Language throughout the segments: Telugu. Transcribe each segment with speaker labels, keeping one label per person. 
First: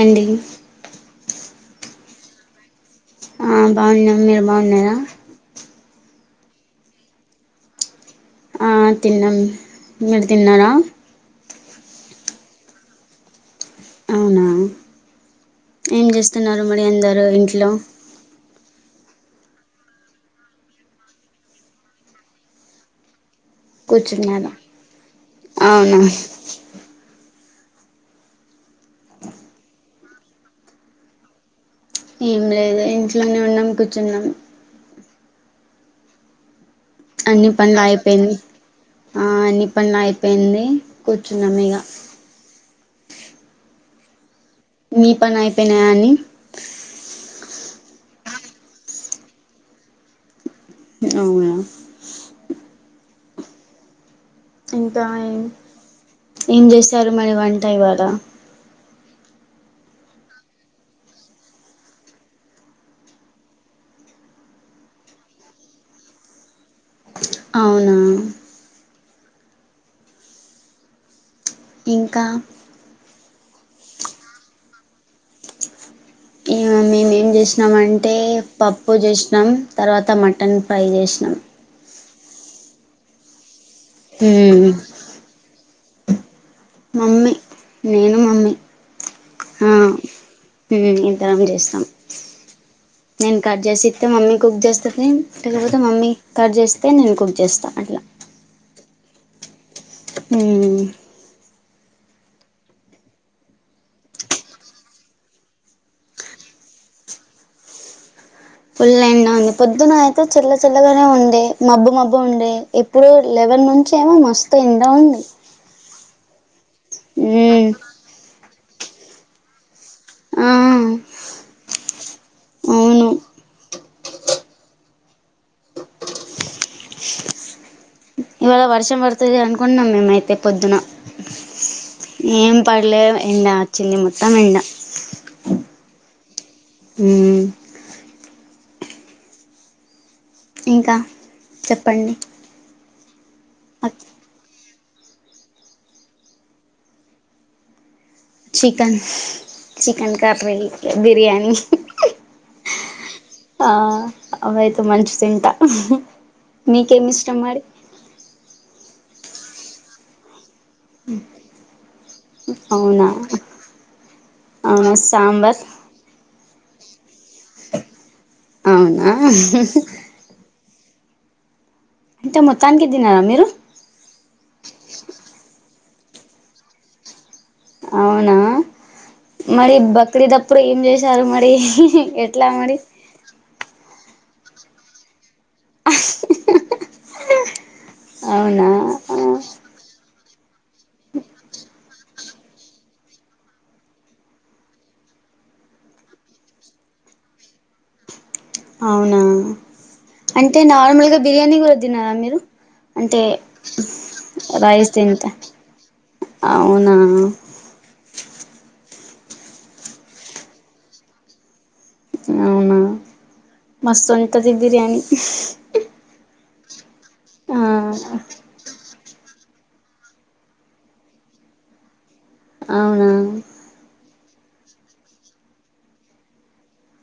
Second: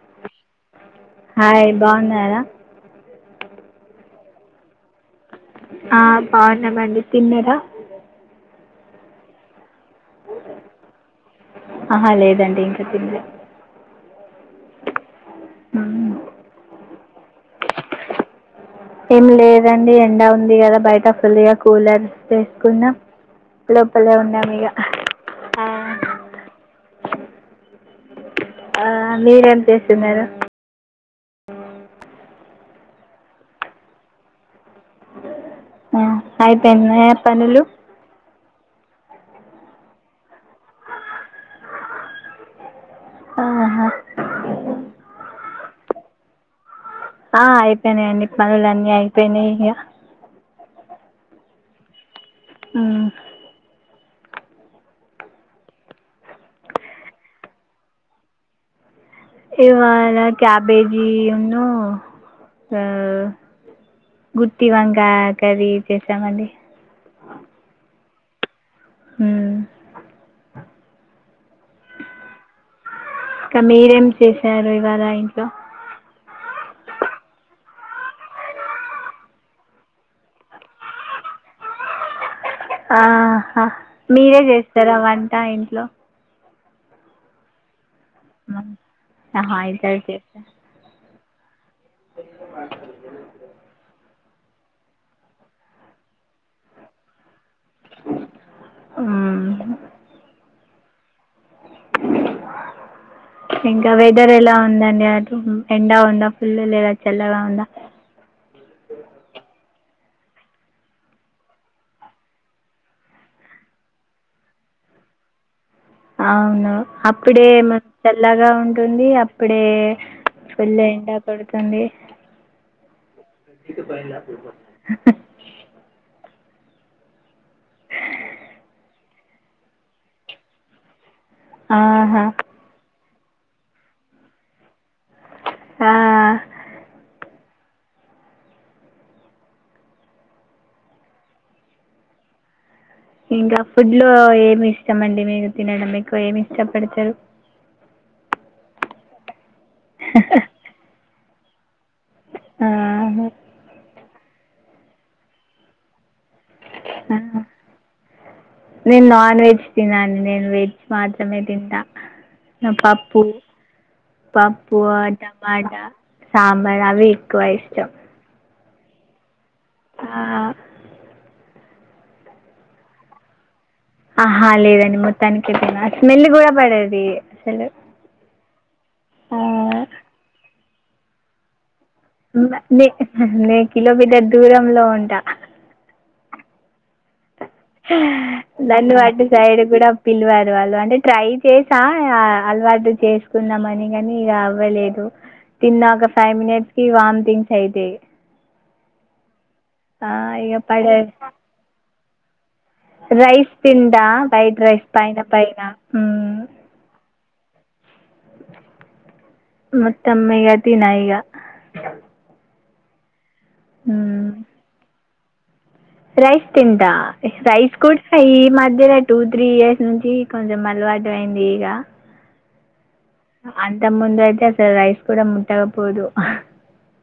Speaker 1: అండి
Speaker 2: హాయ్ బాగున్నార
Speaker 1: ఆ బాగున్న్నాం మీరు బాగున్నారా
Speaker 2: ఆ బాగున్నామండి తిన్న రా
Speaker 1: ఆ తిన్నాం మీరు తిన్నరా
Speaker 2: అహ లేదండి ఇంక తిన్లే
Speaker 1: అవున ఏం
Speaker 2: మ్మ్.
Speaker 1: చేస్తున్నారు మరి అందరు ఇంట్లో
Speaker 2: ఏం లేదండి ఎండ ఉంది కదా బయట ఫుల్గా కూలర్ వేసుకున్నాం లోపల
Speaker 1: కూర్చున్నారా
Speaker 2: ఉన్నాము ఇగ
Speaker 1: అవునా
Speaker 2: ఆ మీరేం చేస్తున్నారు
Speaker 1: ఏం లేదు ఇంట్లోనే ఉన్నాం కూర్చొనె ఉన్నాం
Speaker 2: ఆ అయిపోయినాయా
Speaker 1: అన్ని పనులు అయిపోయింది ఆ అన్ని పనుల అయిపోయింది కూర్చున్నాం ఇగ
Speaker 2: ఆహా
Speaker 1: మీ పని అయిపోయినా అండి
Speaker 2: అయిపోయినాయండి పనులు అన్నీ అయిపోయినాయి ఇక
Speaker 1: అవునా
Speaker 2: ఆ
Speaker 1: ఇంకా ఏం చేశారు మరి వంట ఇవాళ
Speaker 2: ఇవాళ క్యాబేజీనూ ఆ గుత్తు వంకాయ కర్రీ చేసామండి
Speaker 1: అవునా
Speaker 2: ఉమ్
Speaker 1: ఇంకా
Speaker 2: ఇకా మీరేం చేసారు ఇవాళ ఇంట్లో
Speaker 1: ఇ మే ఏం చేసినాం అంటే పప్పు చేసినాం తర్వాత మటన్ ఫ్రై చేసిన
Speaker 2: ఆహా మీరే
Speaker 1: హ్మ్
Speaker 2: చేస్తారా వంట ఇంట్లో
Speaker 1: మమ్మి
Speaker 2: హాయిదాది
Speaker 1: రం చేస్తాం నేను కట్ చేసి మమ్మీ కుక్ చేస్తంది లేకపోతే మమ్మీ కట్ చేస్తే నేను కుక్ చేస్తాను అట్లా
Speaker 2: ఉహు
Speaker 1: ఉమ్
Speaker 2: [inaudible] ఇంకా వెదర్ ఎలా ఉందండి అటు ఎండా ఉందా ఫుల్ లేదా చల్లగా ఉందా
Speaker 1: పొద్దున అయితే చిల్ల చిల్లగానే ఉంది మబ్బు మబ్బు ఉండే ఎప్పుడు లెవెన్ నుంచి ఏమో మస్తు ఎండా ఉంది అ
Speaker 2: అవును అప్పుడే మ చల్లగా ఉం ఉంటుంది అప్పుడే
Speaker 1: ఆ
Speaker 2: పఫుల్ ఎండా కొడుతోంది
Speaker 1: అవును
Speaker 2: [unintelligible]
Speaker 1: ఇవాళ వర్షం పడుతుంది అనుకుంటున్నాం మేమయితే పొద్దున
Speaker 2: ఆహా
Speaker 1: ఏం పడలే ఎండ వచ్చింది మొత్తం ఇడ
Speaker 2: ఆ,
Speaker 1: మ్ ఇంకా చెప్పండి
Speaker 2: ఇంకా ఫుడ్ లో ఏమి ఇష్టమండి మీకు తినడం మీరు ఎక్కువ ఏమి ఇష్టపడచారు
Speaker 1: చికన్ చికన్ కర్రీ బిర్యానీ
Speaker 2: ఆ
Speaker 1: ఆ అవి అయితే మంచి తింట మీకేమి ఇష్టం మరి
Speaker 2: నేను నాన్ వెజ్ తినా నేను వెజ్ మాత్రమే తింటా
Speaker 1: అవునా
Speaker 2: పప్పు పప్పు
Speaker 1: అవునా సాంబార్
Speaker 2: టమాటా ససాంబార్ అవే ఎక్కువ ఇష్టం
Speaker 1: అవునా
Speaker 2: ఆ
Speaker 1: అంటే మొత్తానికి తినారా మీరు
Speaker 2: ఆహా లేదండి మొత్తానికే తిన స్మెల్ కూడా పడేది
Speaker 1: అవునా
Speaker 2: ఆ,
Speaker 1: మరి బక్రీద్ ఎప్పుడు ఏం చేసారు మరి ఎట్లా
Speaker 2: న
Speaker 1: మరి
Speaker 2: నే నేను కిలోమీటర్ దూరంలో ఉంటా
Speaker 1: [inaudible] అవునా
Speaker 2: నన్ను అటు సైడు కూడా పిలవరు వాళ్ళు అంటే ట్రై చేసా అలవాటు చేసుకున్నాం అని కనీ ఇలా అవ్వలేదు తిన్నాక ఫైవ్ మినిట్స్ కి వాంతింగ్స్ అయితయ్
Speaker 1: అవునా
Speaker 2: ఇక
Speaker 1: అంటే
Speaker 2: పడే
Speaker 1: నార్మల్గా బిర్యానీ కూడా తినరా మీరు? అంటే
Speaker 2: రైస్ తింట వైట్ రైస్ పైన పైన ఉమ్
Speaker 1: అవునా
Speaker 2: మొత్తం ఇగ తిన ఇగ
Speaker 1: అవునా మస్తు
Speaker 2: మ్మ్.
Speaker 1: ఉంటది బిర్యానీ
Speaker 2: రైస్ తింటా
Speaker 1: ఆ
Speaker 2: రైస్ కూడా ఈ మధ్యనే టూ త్రీ ఇయర్స్ నుంచి కొంచెం అలవాటు అయింది ఇగ
Speaker 1: అవునా
Speaker 2: అంత ముంద అయితే అసలు రైస్ కూడా ముట్టగపోదు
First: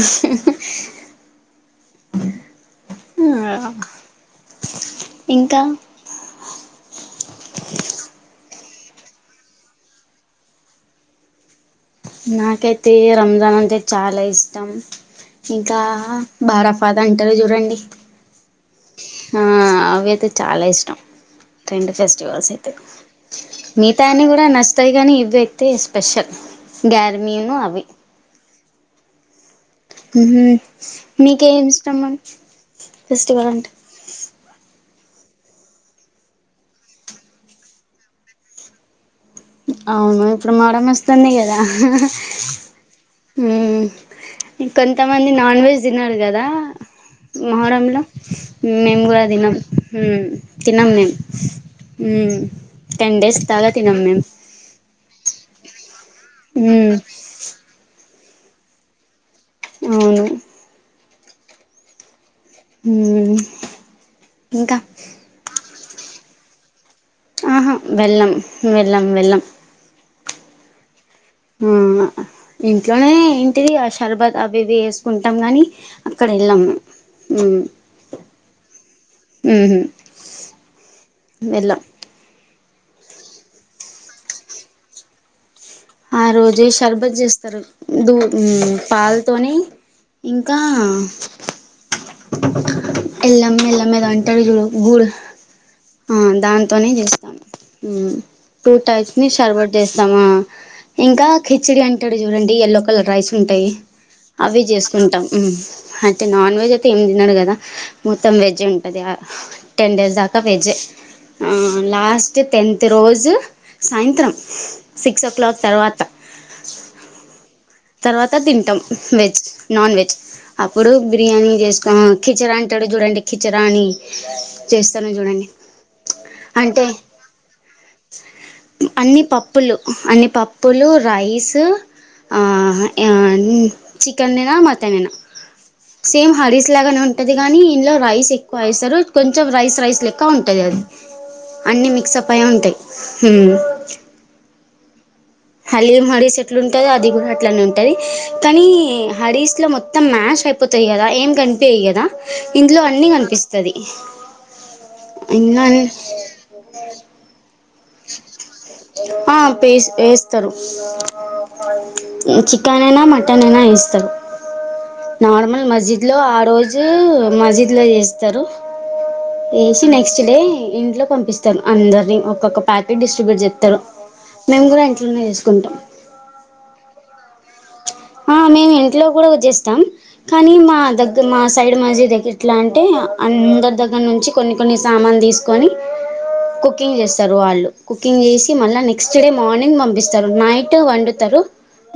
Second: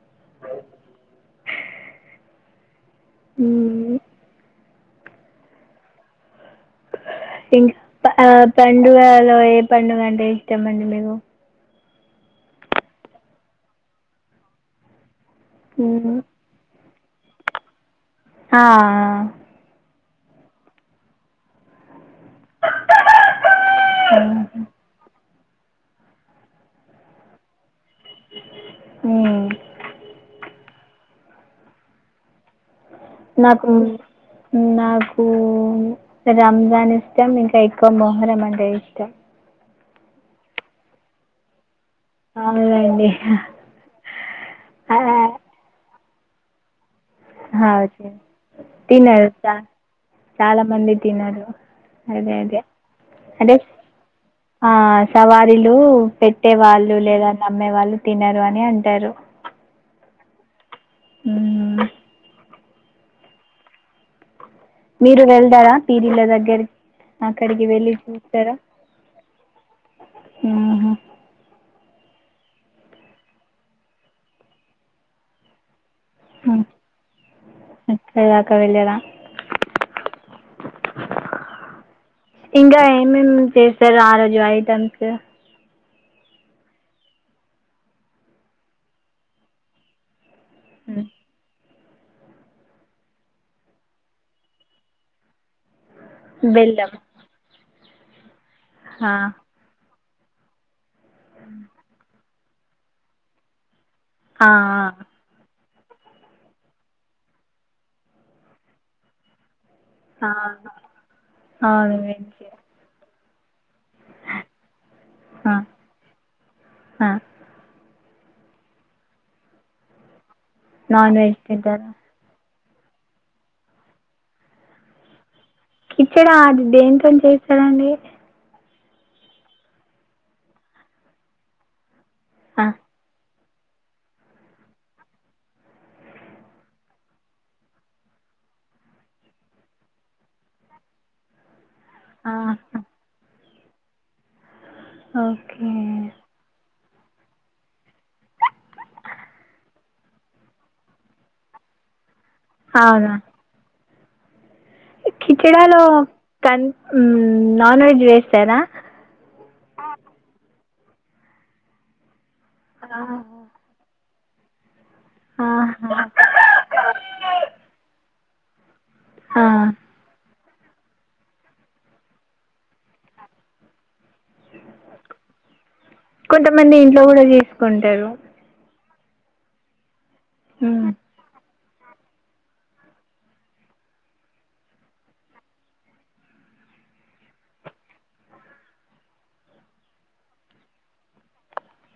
Speaker 1: ఆ
Speaker 2: మ్మ్.
Speaker 1: ఇంకా
Speaker 2: ఇం కా పండుగలో ఏ పండుగ అంటే ఇష్టమండి మీకు?
Speaker 1: నాకైతే రంజాన్ అంటే చాలా ఇష్టం, ఇంకా
Speaker 2: మ్మ్.
Speaker 1: భారత్ పద అంటరు చూడండి
Speaker 2: ఆ
Speaker 1: తే చాలా ఇష్టం, ట్రెండ్ ఫెస్ మిగతాయన్ని కూడా నచ్చుతయి కానీ ఇవే ఎక్కు తే స్పెషల్ గర్మీను అవి
Speaker 2: ఉమ్
Speaker 1: ఉహు మీకేమి ఇష్టము?
Speaker 2: నకు ఉమ్ నాకు కు రంజాన్ ఇష్టం, ఇంకా ఎక్కువ మొహరం అంటే ఇష్టం.
Speaker 1: అవును ఇప్పుడు మొహరం వస్తుంది కదా
Speaker 2: అవునండి
Speaker 1: ఉమ్
Speaker 2: ఆ,
Speaker 1: కొంతమంది నాన్ వెజ్ తినాల్ గదా
Speaker 2: ఆ,
Speaker 1: మొహరంల
Speaker 2: ఓకే.
Speaker 1: మేము కూడా
Speaker 2: తినరు
Speaker 1: తినం,
Speaker 2: చా-
Speaker 1: ఉమ్
Speaker 2: చాలా
Speaker 1: తినం
Speaker 2: మంది
Speaker 1: మేం
Speaker 2: తినరు అదే
Speaker 1: ఉమ్
Speaker 2: అదే
Speaker 1: టెన్ డేస్
Speaker 2: అంటే
Speaker 1: దాక తినం మేం
Speaker 2: ఆ సవారీలు పెట్టే
Speaker 1: మ్మ్
Speaker 2: వాళ్ళు లేదా నమ్మే వాళ్ళు తినరు అని అంటరు
Speaker 1: అవును
Speaker 2: ఉమ్
Speaker 1: ఉమ్
Speaker 2: మీరు వెళ్దారా పీరీల దగ్గరికి? అక్కడికి
Speaker 1: ఆహా
Speaker 2: వెళ్ళి
Speaker 1: వెళ్ళం
Speaker 2: చూస్తరా?
Speaker 1: వెళ్ళం వెళ్ళం
Speaker 2: ఆహ
Speaker 1: ఆ ఇంట్లోనే ఏంటిది ఆ షర్బత్ అవి ఇవి వేసుకుంటాం గాని అక్కడ
Speaker 2: ఆ,
Speaker 1: ఎళ్ళము, ఉమ్
Speaker 2: అక్కడ దాకా వెళ్ళరా
Speaker 1: ఉహు ఎల్లం
Speaker 2: ఇంగా ఏమేమి చేస్తరు ఆ రోజు ఐటమ్స్?
Speaker 1: ఆ రోజే షర్బత్ చేస్తరు, దూ పాలతోనీ ఇంకా
Speaker 2: ఉమ్.
Speaker 1: ఎల్లమే ఎల్లమే ఏదో అంటరు జూడు గూడు ఆ దాంతోనే
Speaker 2: బెల్లం
Speaker 1: చేస్తాము, ఉమ్ టూ
Speaker 2: ఆ,
Speaker 1: టైప్స్ ని షర్వట్ చేస్తామా ఇంకా కిచిడి అంటడు చూడండి ఎయల్లో కలర్ రైస్ ఉంటయి
Speaker 2: ఆ,
Speaker 1: అవి చేసుకుంటాం, ఉమ్ అంటే నాన్ వెజ్ అయితే ఏమి తిన్నాడు కదా మొత్తం వెజ్ ఉంటది టెన్ డేస్
Speaker 2: ఆ,
Speaker 1: దాకా వెజ్ జె
Speaker 2: అవును
Speaker 1: లాస్ట్
Speaker 2: వెజ్
Speaker 1: టెన్త్ రోజు సాయంత్రం సిక్స్ ఓ
Speaker 2: ఆ,
Speaker 1: క్లాక్ తర్వాత
Speaker 2: ఆ,
Speaker 1: తర్వాత తింటాం వెజ్ నాన్ వెజ్ అప్పుడు
Speaker 2: నాన్ వెజ్
Speaker 1: బిర్యానీ
Speaker 2: తింటారా
Speaker 1: చేసుకో కిచరాంట అట్టడు చూడండి కిచరాని చేస్తాను చూడండి
Speaker 2: ఇచ్చడా అది
Speaker 1: అంటే
Speaker 2: దేంతోని చేస్తాడండి
Speaker 1: అన్ని పప్పులు అన్ని పప్పులు రైస్
Speaker 2: ఆ,
Speaker 1: చికెన్ అయిన మటన్ అయిన సేమ్ హరీస్ లాగానే ఉంటది గానీ ఇలో రైస్ ఎక్కువ వేస్తారు కొంచెం రైస్ రైస్ లెక్క ఉంటది అన్ని మిక్సప్
Speaker 2: ఆ,
Speaker 1: అయి ఉంటాయి
Speaker 2: ఆ, ఓకే
Speaker 1: హలీమ్ హరీస్ ఎట్లుంది ఉంటది అది అట్లానే ఉంటది కానీ హరీస్ లో మొత్తం మ్యాష్ అయిపోతది కదా ఏం కనిపి కదా ఇందుట్లో అన్ని
Speaker 2: అవునా
Speaker 1: కనిపిస్తది ఇంకా
Speaker 2: కిచడాలో కన్ నాన్ వెజ్ వేస్తారా
Speaker 1: ఆ పేస్ట్ వేస్తరు చికెన్ అయినా
Speaker 2: ఆహా.
Speaker 1: మటన్ అయిన ఏస్తరు నార్మల్ మస్జిద్ లో
Speaker 2: ఆహా.
Speaker 1: ఆ రోజు మజిద్ లో చేస్తారు
Speaker 2: ఆ
Speaker 1: వేసి నెక్స్ట్ డే ఇంట్లో పంపిస్తాారు అందరిని ఒక్కొక్క ప్యాకెట్ డిస్ట్రిబ్యూట్ చెత్తరు మేము కూడ ఇంట్లోనే చేసుకుంటాం
Speaker 2: కొంతమంది ఇంట్లో కూడ చేసుకుంటారు
Speaker 1: ఇట్లో కూడ చేస్తాం కానీ మా
Speaker 2: ఉమ్.
Speaker 1: దగ్గర మా సైడ్ మాజీద్ దగ్గర ఎట్ల అంటే అందరి దగ్గర నుంచి కొన్ని కొన్ని సామాను తీసుకొని కుకింగ్ చేస్తారు వాళ్ళు కుకింగ్ చేసి మళ్ళ నెక్స్ట్ డే మార్నింగ్ పంపిస్తారు నైట్ వండుతరు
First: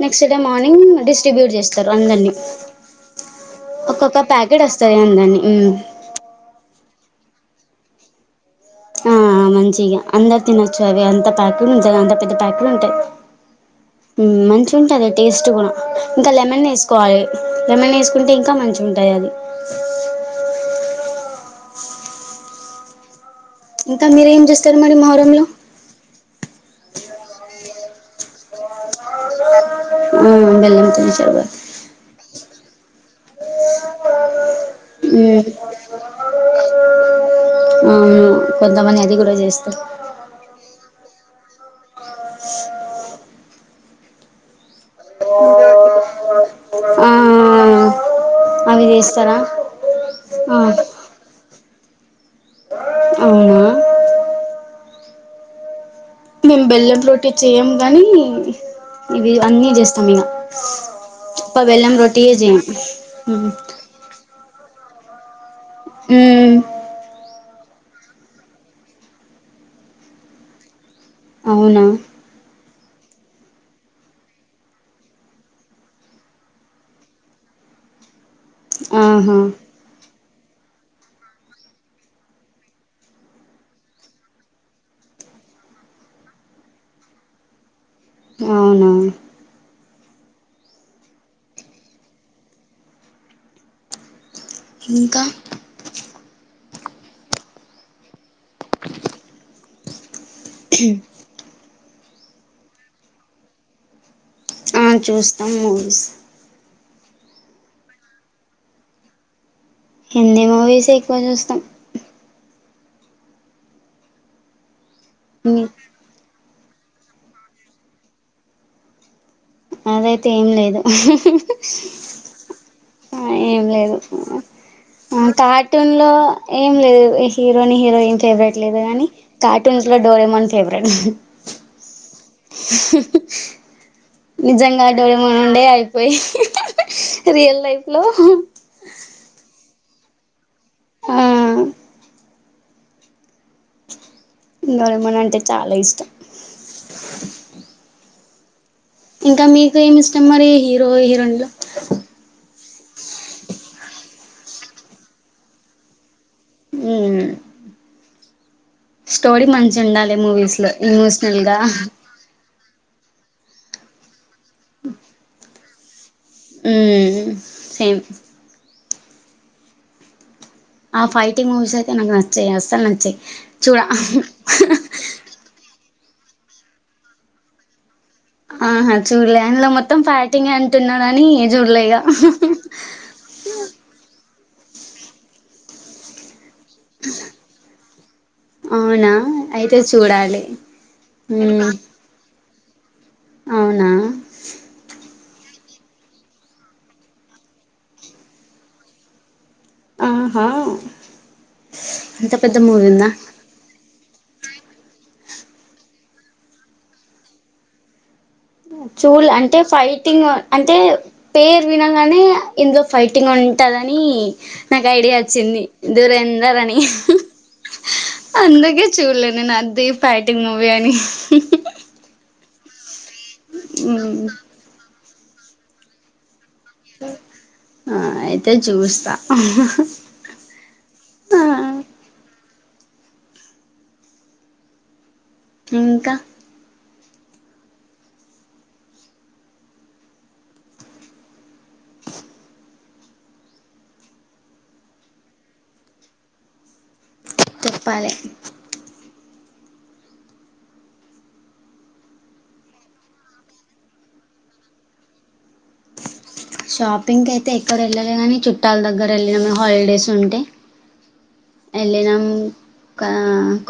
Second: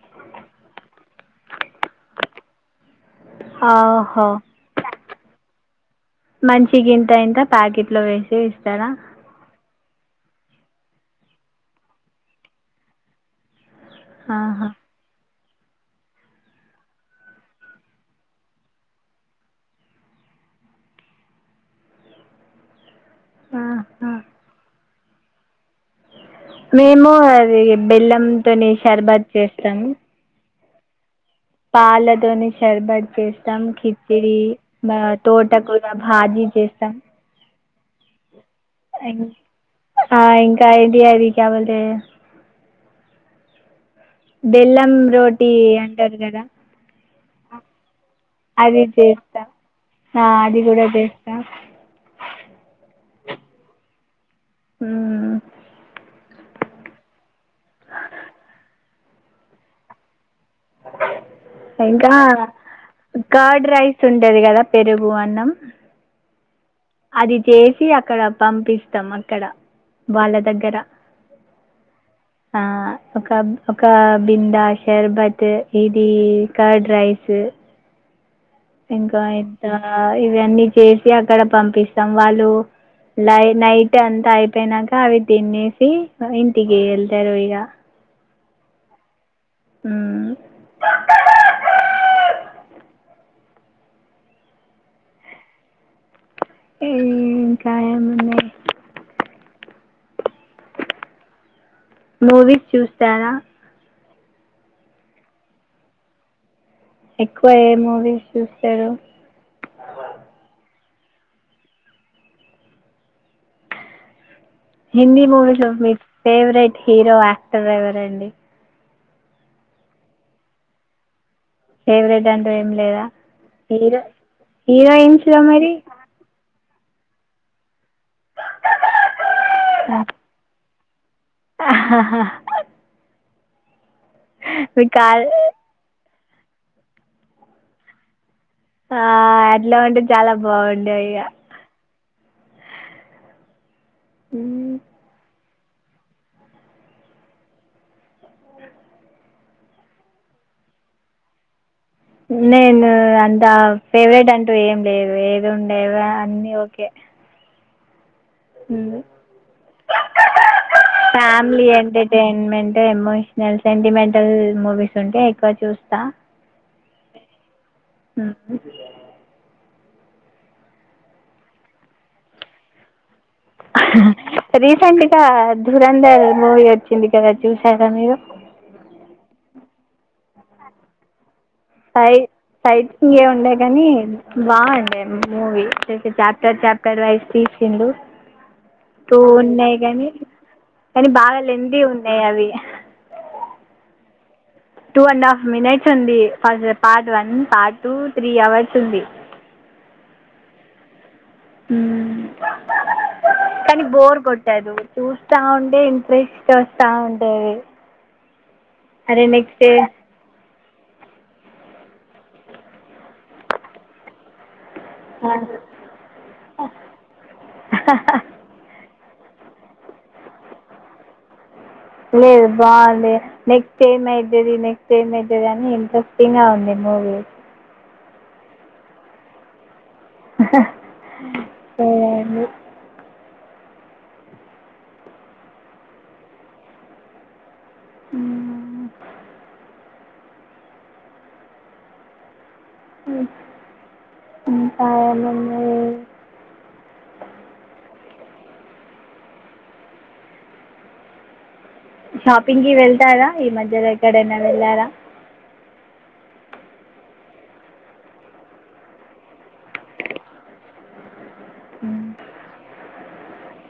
Speaker 1: నెక్స్ట్ డే మార్నింగ్ డిస్ట్రిబ్యూట్ చేస్తారు అందరిని ఒక్కొక్క
Speaker 2: ఆహో
Speaker 1: ప్యాకెట్ వస్తది అ దాన్ని
Speaker 2: ప్యాకిట్లో వేసి ఇస్తరా
Speaker 1: మంచిగా అందరు తినొచ్చు అవి అంత ప్యాకెట్లు ఉంటాయి అంత పెద్ద ప్యాకెట్లు ఉంటాయి
Speaker 2: ఆహా
Speaker 1: మంచిగ ఉంటది టేస్ట్ ఇంకా లెమన్ వేసుకోవాలె లెమన్ వేసుకుంటే ఇంకా మంచిగా ఉంటుంది అది ఇంకా
Speaker 2: ఆహా
Speaker 1: మీరేం చేస్తారు మరి మొహరంలో
Speaker 2: మేము అది బెల్లంతోని షర్బతు చేస్తాము
Speaker 1: బెళ్ళం తోని
Speaker 2: పాలతోని షర్బత్ చేస్తం కిచడిీ చేస్తాం
Speaker 1: అవున
Speaker 2: ఆ ఇంకా ఐడి ఐడి క్యా బోల్తె బెల్లం రోటీ అంటారు కదా
Speaker 1: ఆ
Speaker 2: అది
Speaker 1: అవి చేస్తారా
Speaker 2: చేస్తాం ఆ అది కూడ చేస్తాం
Speaker 1: అవున
Speaker 2: ఉమ్
Speaker 1: మేము బెల్లం రోటీ చేయము గానీ ఇవి అన్నీ చేస్తాం ఇక బెల్లం
Speaker 2: ఇంకా
Speaker 1: రొటీయే చేయం
Speaker 2: కర్డ్ రైస్ ఉంటది కదా పెరుగు అన్నం
Speaker 1: ఉమ్
Speaker 2: అది చేసి అక్కడ పంపిస్తాం అక్కడ వాళ్ళ దగ్గర
Speaker 1: అవునా
Speaker 2: ఒక ఒక బింద, షర్బత్, ఇది కర్డ్ రైస్ ఇంకా
Speaker 1: ఆహా
Speaker 2: ఇంత ఇవన్నీ చేసి అక్కడ పంపిస్తాం వాళ్ళు లై నైట్ అంతా అయిపోయినాక అవి తినేసి ఇంటికి వెళ్తారు ఇక
Speaker 1: అవునా
Speaker 2: మ్
Speaker 1: ఇంకా
Speaker 2: ఇంకా ఏమున్నాయ్?
Speaker 1: [inaudible] [inaudible]
Speaker 2: మూవీస్ చూస్తారా?
Speaker 1: ఆ చూస్తాం మూవీస్.
Speaker 2: ఎక్కువ ఏ మూవీస్ చూసారు.
Speaker 1: ఎక్కువే చుస్తాం.
Speaker 2: హిందీ మూవీస్ లో మీ ఫేవరెట్ హీరో యాక్టర్ ఎవరండి?
Speaker 1: అదైతే ఏం లేదు. హ్ హి హూ
Speaker 2: ఫేవరెట్ అంటూ ఏం లేదా
Speaker 1: ఆ ఏం లేదు.
Speaker 2: హీరో హీరోయిన్స్లో మరి
Speaker 1: కార్టూన్లో ఏం లేదు హీరోనీ, హీరోయిన్ ఫేవరెట్ లేదు కానీ కార్టూన్స్ లో డోరెమోన్ ఫేవరెట్.
Speaker 2: ఆహా! హా
Speaker 1: నిజంగా
Speaker 2: మీకు కాదు
Speaker 1: డోర్మాన్ ఉండే అయిపోయి రియల్ లైఫ్ లో
Speaker 2: ఆ అట్లా ఉంటే చాలా బాగుండేవి
Speaker 1: ఆ
Speaker 2: ఇగ.
Speaker 1: ఇంక
Speaker 2: మ్మ్.
Speaker 1: డోరెమాన్ అంటే చాలా ఇష్టం. ఇంకా మీకు ఏమి ఇష్టం మరి హీరో, హీరోయిన్లు.
Speaker 2: నేను అంత ఫేవరెట్ అంటూ ఏం లేదు ఏది ఉండేవే అన్నీ. ఓకే
Speaker 1: స్టోరీ మంచి ఉండాలి మూవీస్ లో ఎమోషనల్ గా
Speaker 2: family entertainment emotional, sentimental movies ఉంటే ఎక్కువ చూస్తా.
Speaker 1: మ్ సేమ్ ఆ ఫైటింగ్ మూవీస్ అయితే నాకు నచ్చవు అస్సలు నచ్చవు.
Speaker 2: రీసెంట్గా ధురంధర్ మూవీ వచ్చింది కదా చూసారా మీరు?
Speaker 1: ఆహా చూడలే అందులో మొత్తం ఫైటింగే అంటున్నారు అని
Speaker 2: ఫై ఫైట్ సీనే ఏ ఉండే కానీ బాగుండే మూవీ చాప్టర్ వైస్ తీసిండు
Speaker 1: అవునా
Speaker 2: టూ ఉన్నాయి
Speaker 1: అయితే
Speaker 2: గాని
Speaker 1: చూడాలి
Speaker 2: కానీ బాగా
Speaker 1: మ్మ్
Speaker 2: లెంతీ ఉన్నాయి అవి
Speaker 1: అవునా
Speaker 2: టూ అండ్ హాఫ్ మినిట్స్ ఉంది first part one, part two, three hours ఉంది.
Speaker 1: ఆహా ఎంత పెద్ద మూవీ ఉందా?
Speaker 2: కానీ బోర్ కొట్టదు. చూస్తా ఉంటే ఇంట్రెస్ట్ వస్తా ఉంటది.
Speaker 1: చూళ్ళా అంటే ఫైటింగ్ అంటే పేరు వినగానే ఏందో ఫైటింగ్ ఉంటాదని నాకు ఐడియా వచ్చింది. దురంధర్ అందుకే చూడలే నేను. అది ఫైటింగ్ మూవీ అని,
Speaker 2: లేదు బాగుంది నెక్స్ట్ఏమయ్యితాది, నెక్స్ట్ఏమయ్యితాది అని ఇంట్రెస్టింగ్ గా ఉంది. మూరు
Speaker 1: ఆ అయితే చూస్తా
Speaker 2: ఆహా
Speaker 1: ఆ
Speaker 2: లేదు
Speaker 1: ఇంకా
Speaker 2: ఉం ఇంక ఏమున్నాయి
Speaker 1: చెప్పాలె
Speaker 2: షాపింగ్ కి వెళ్తారా ఈ మధ్యలో ఎక్కడైనా వెళ్ళారా
Speaker 1: షాపింగ్ అయితే ఎక్కడ వెళ్ళలే కానీ చుట్టాల దగ్గర వెళ్ళినం హాలిడేస్ ఉంటే వెళ్ళినాము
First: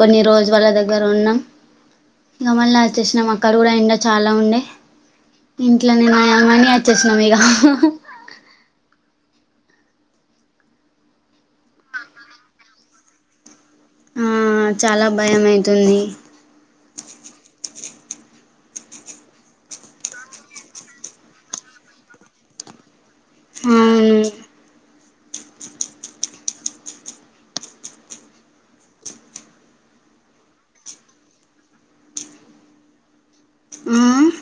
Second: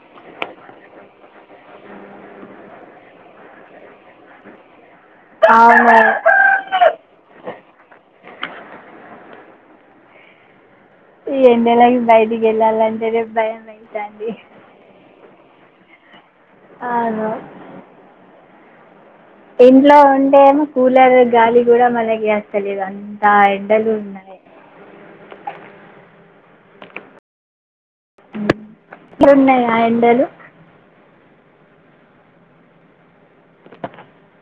Speaker 1: కొన్ని రోజు వాళ్ళ దగ్గర ఉన్నాం ఇంగ మల్లి వచ్చేసినం అక్కడ కుడా ఎండ చాలా ఉండే
Speaker 2: అవును
Speaker 1: ఇంట్లోనే నాయమని వచ్చేసినం ఇగా
Speaker 2: ఈ ఎండలకి బయటికివెళ్ళాలంటేనే భయం అయితు
Speaker 1: ఆ చాలా భయం అయితుంది
Speaker 2: అవును ఇంట్లో ఉంటే ఏమో కూలర్ గాలి కూడా మనకీ వస్తలేదు బా
Speaker 1: అవును
Speaker 2: ఎండాలునై ఇడున్నాయా ఎండలు
Speaker 1: ఆ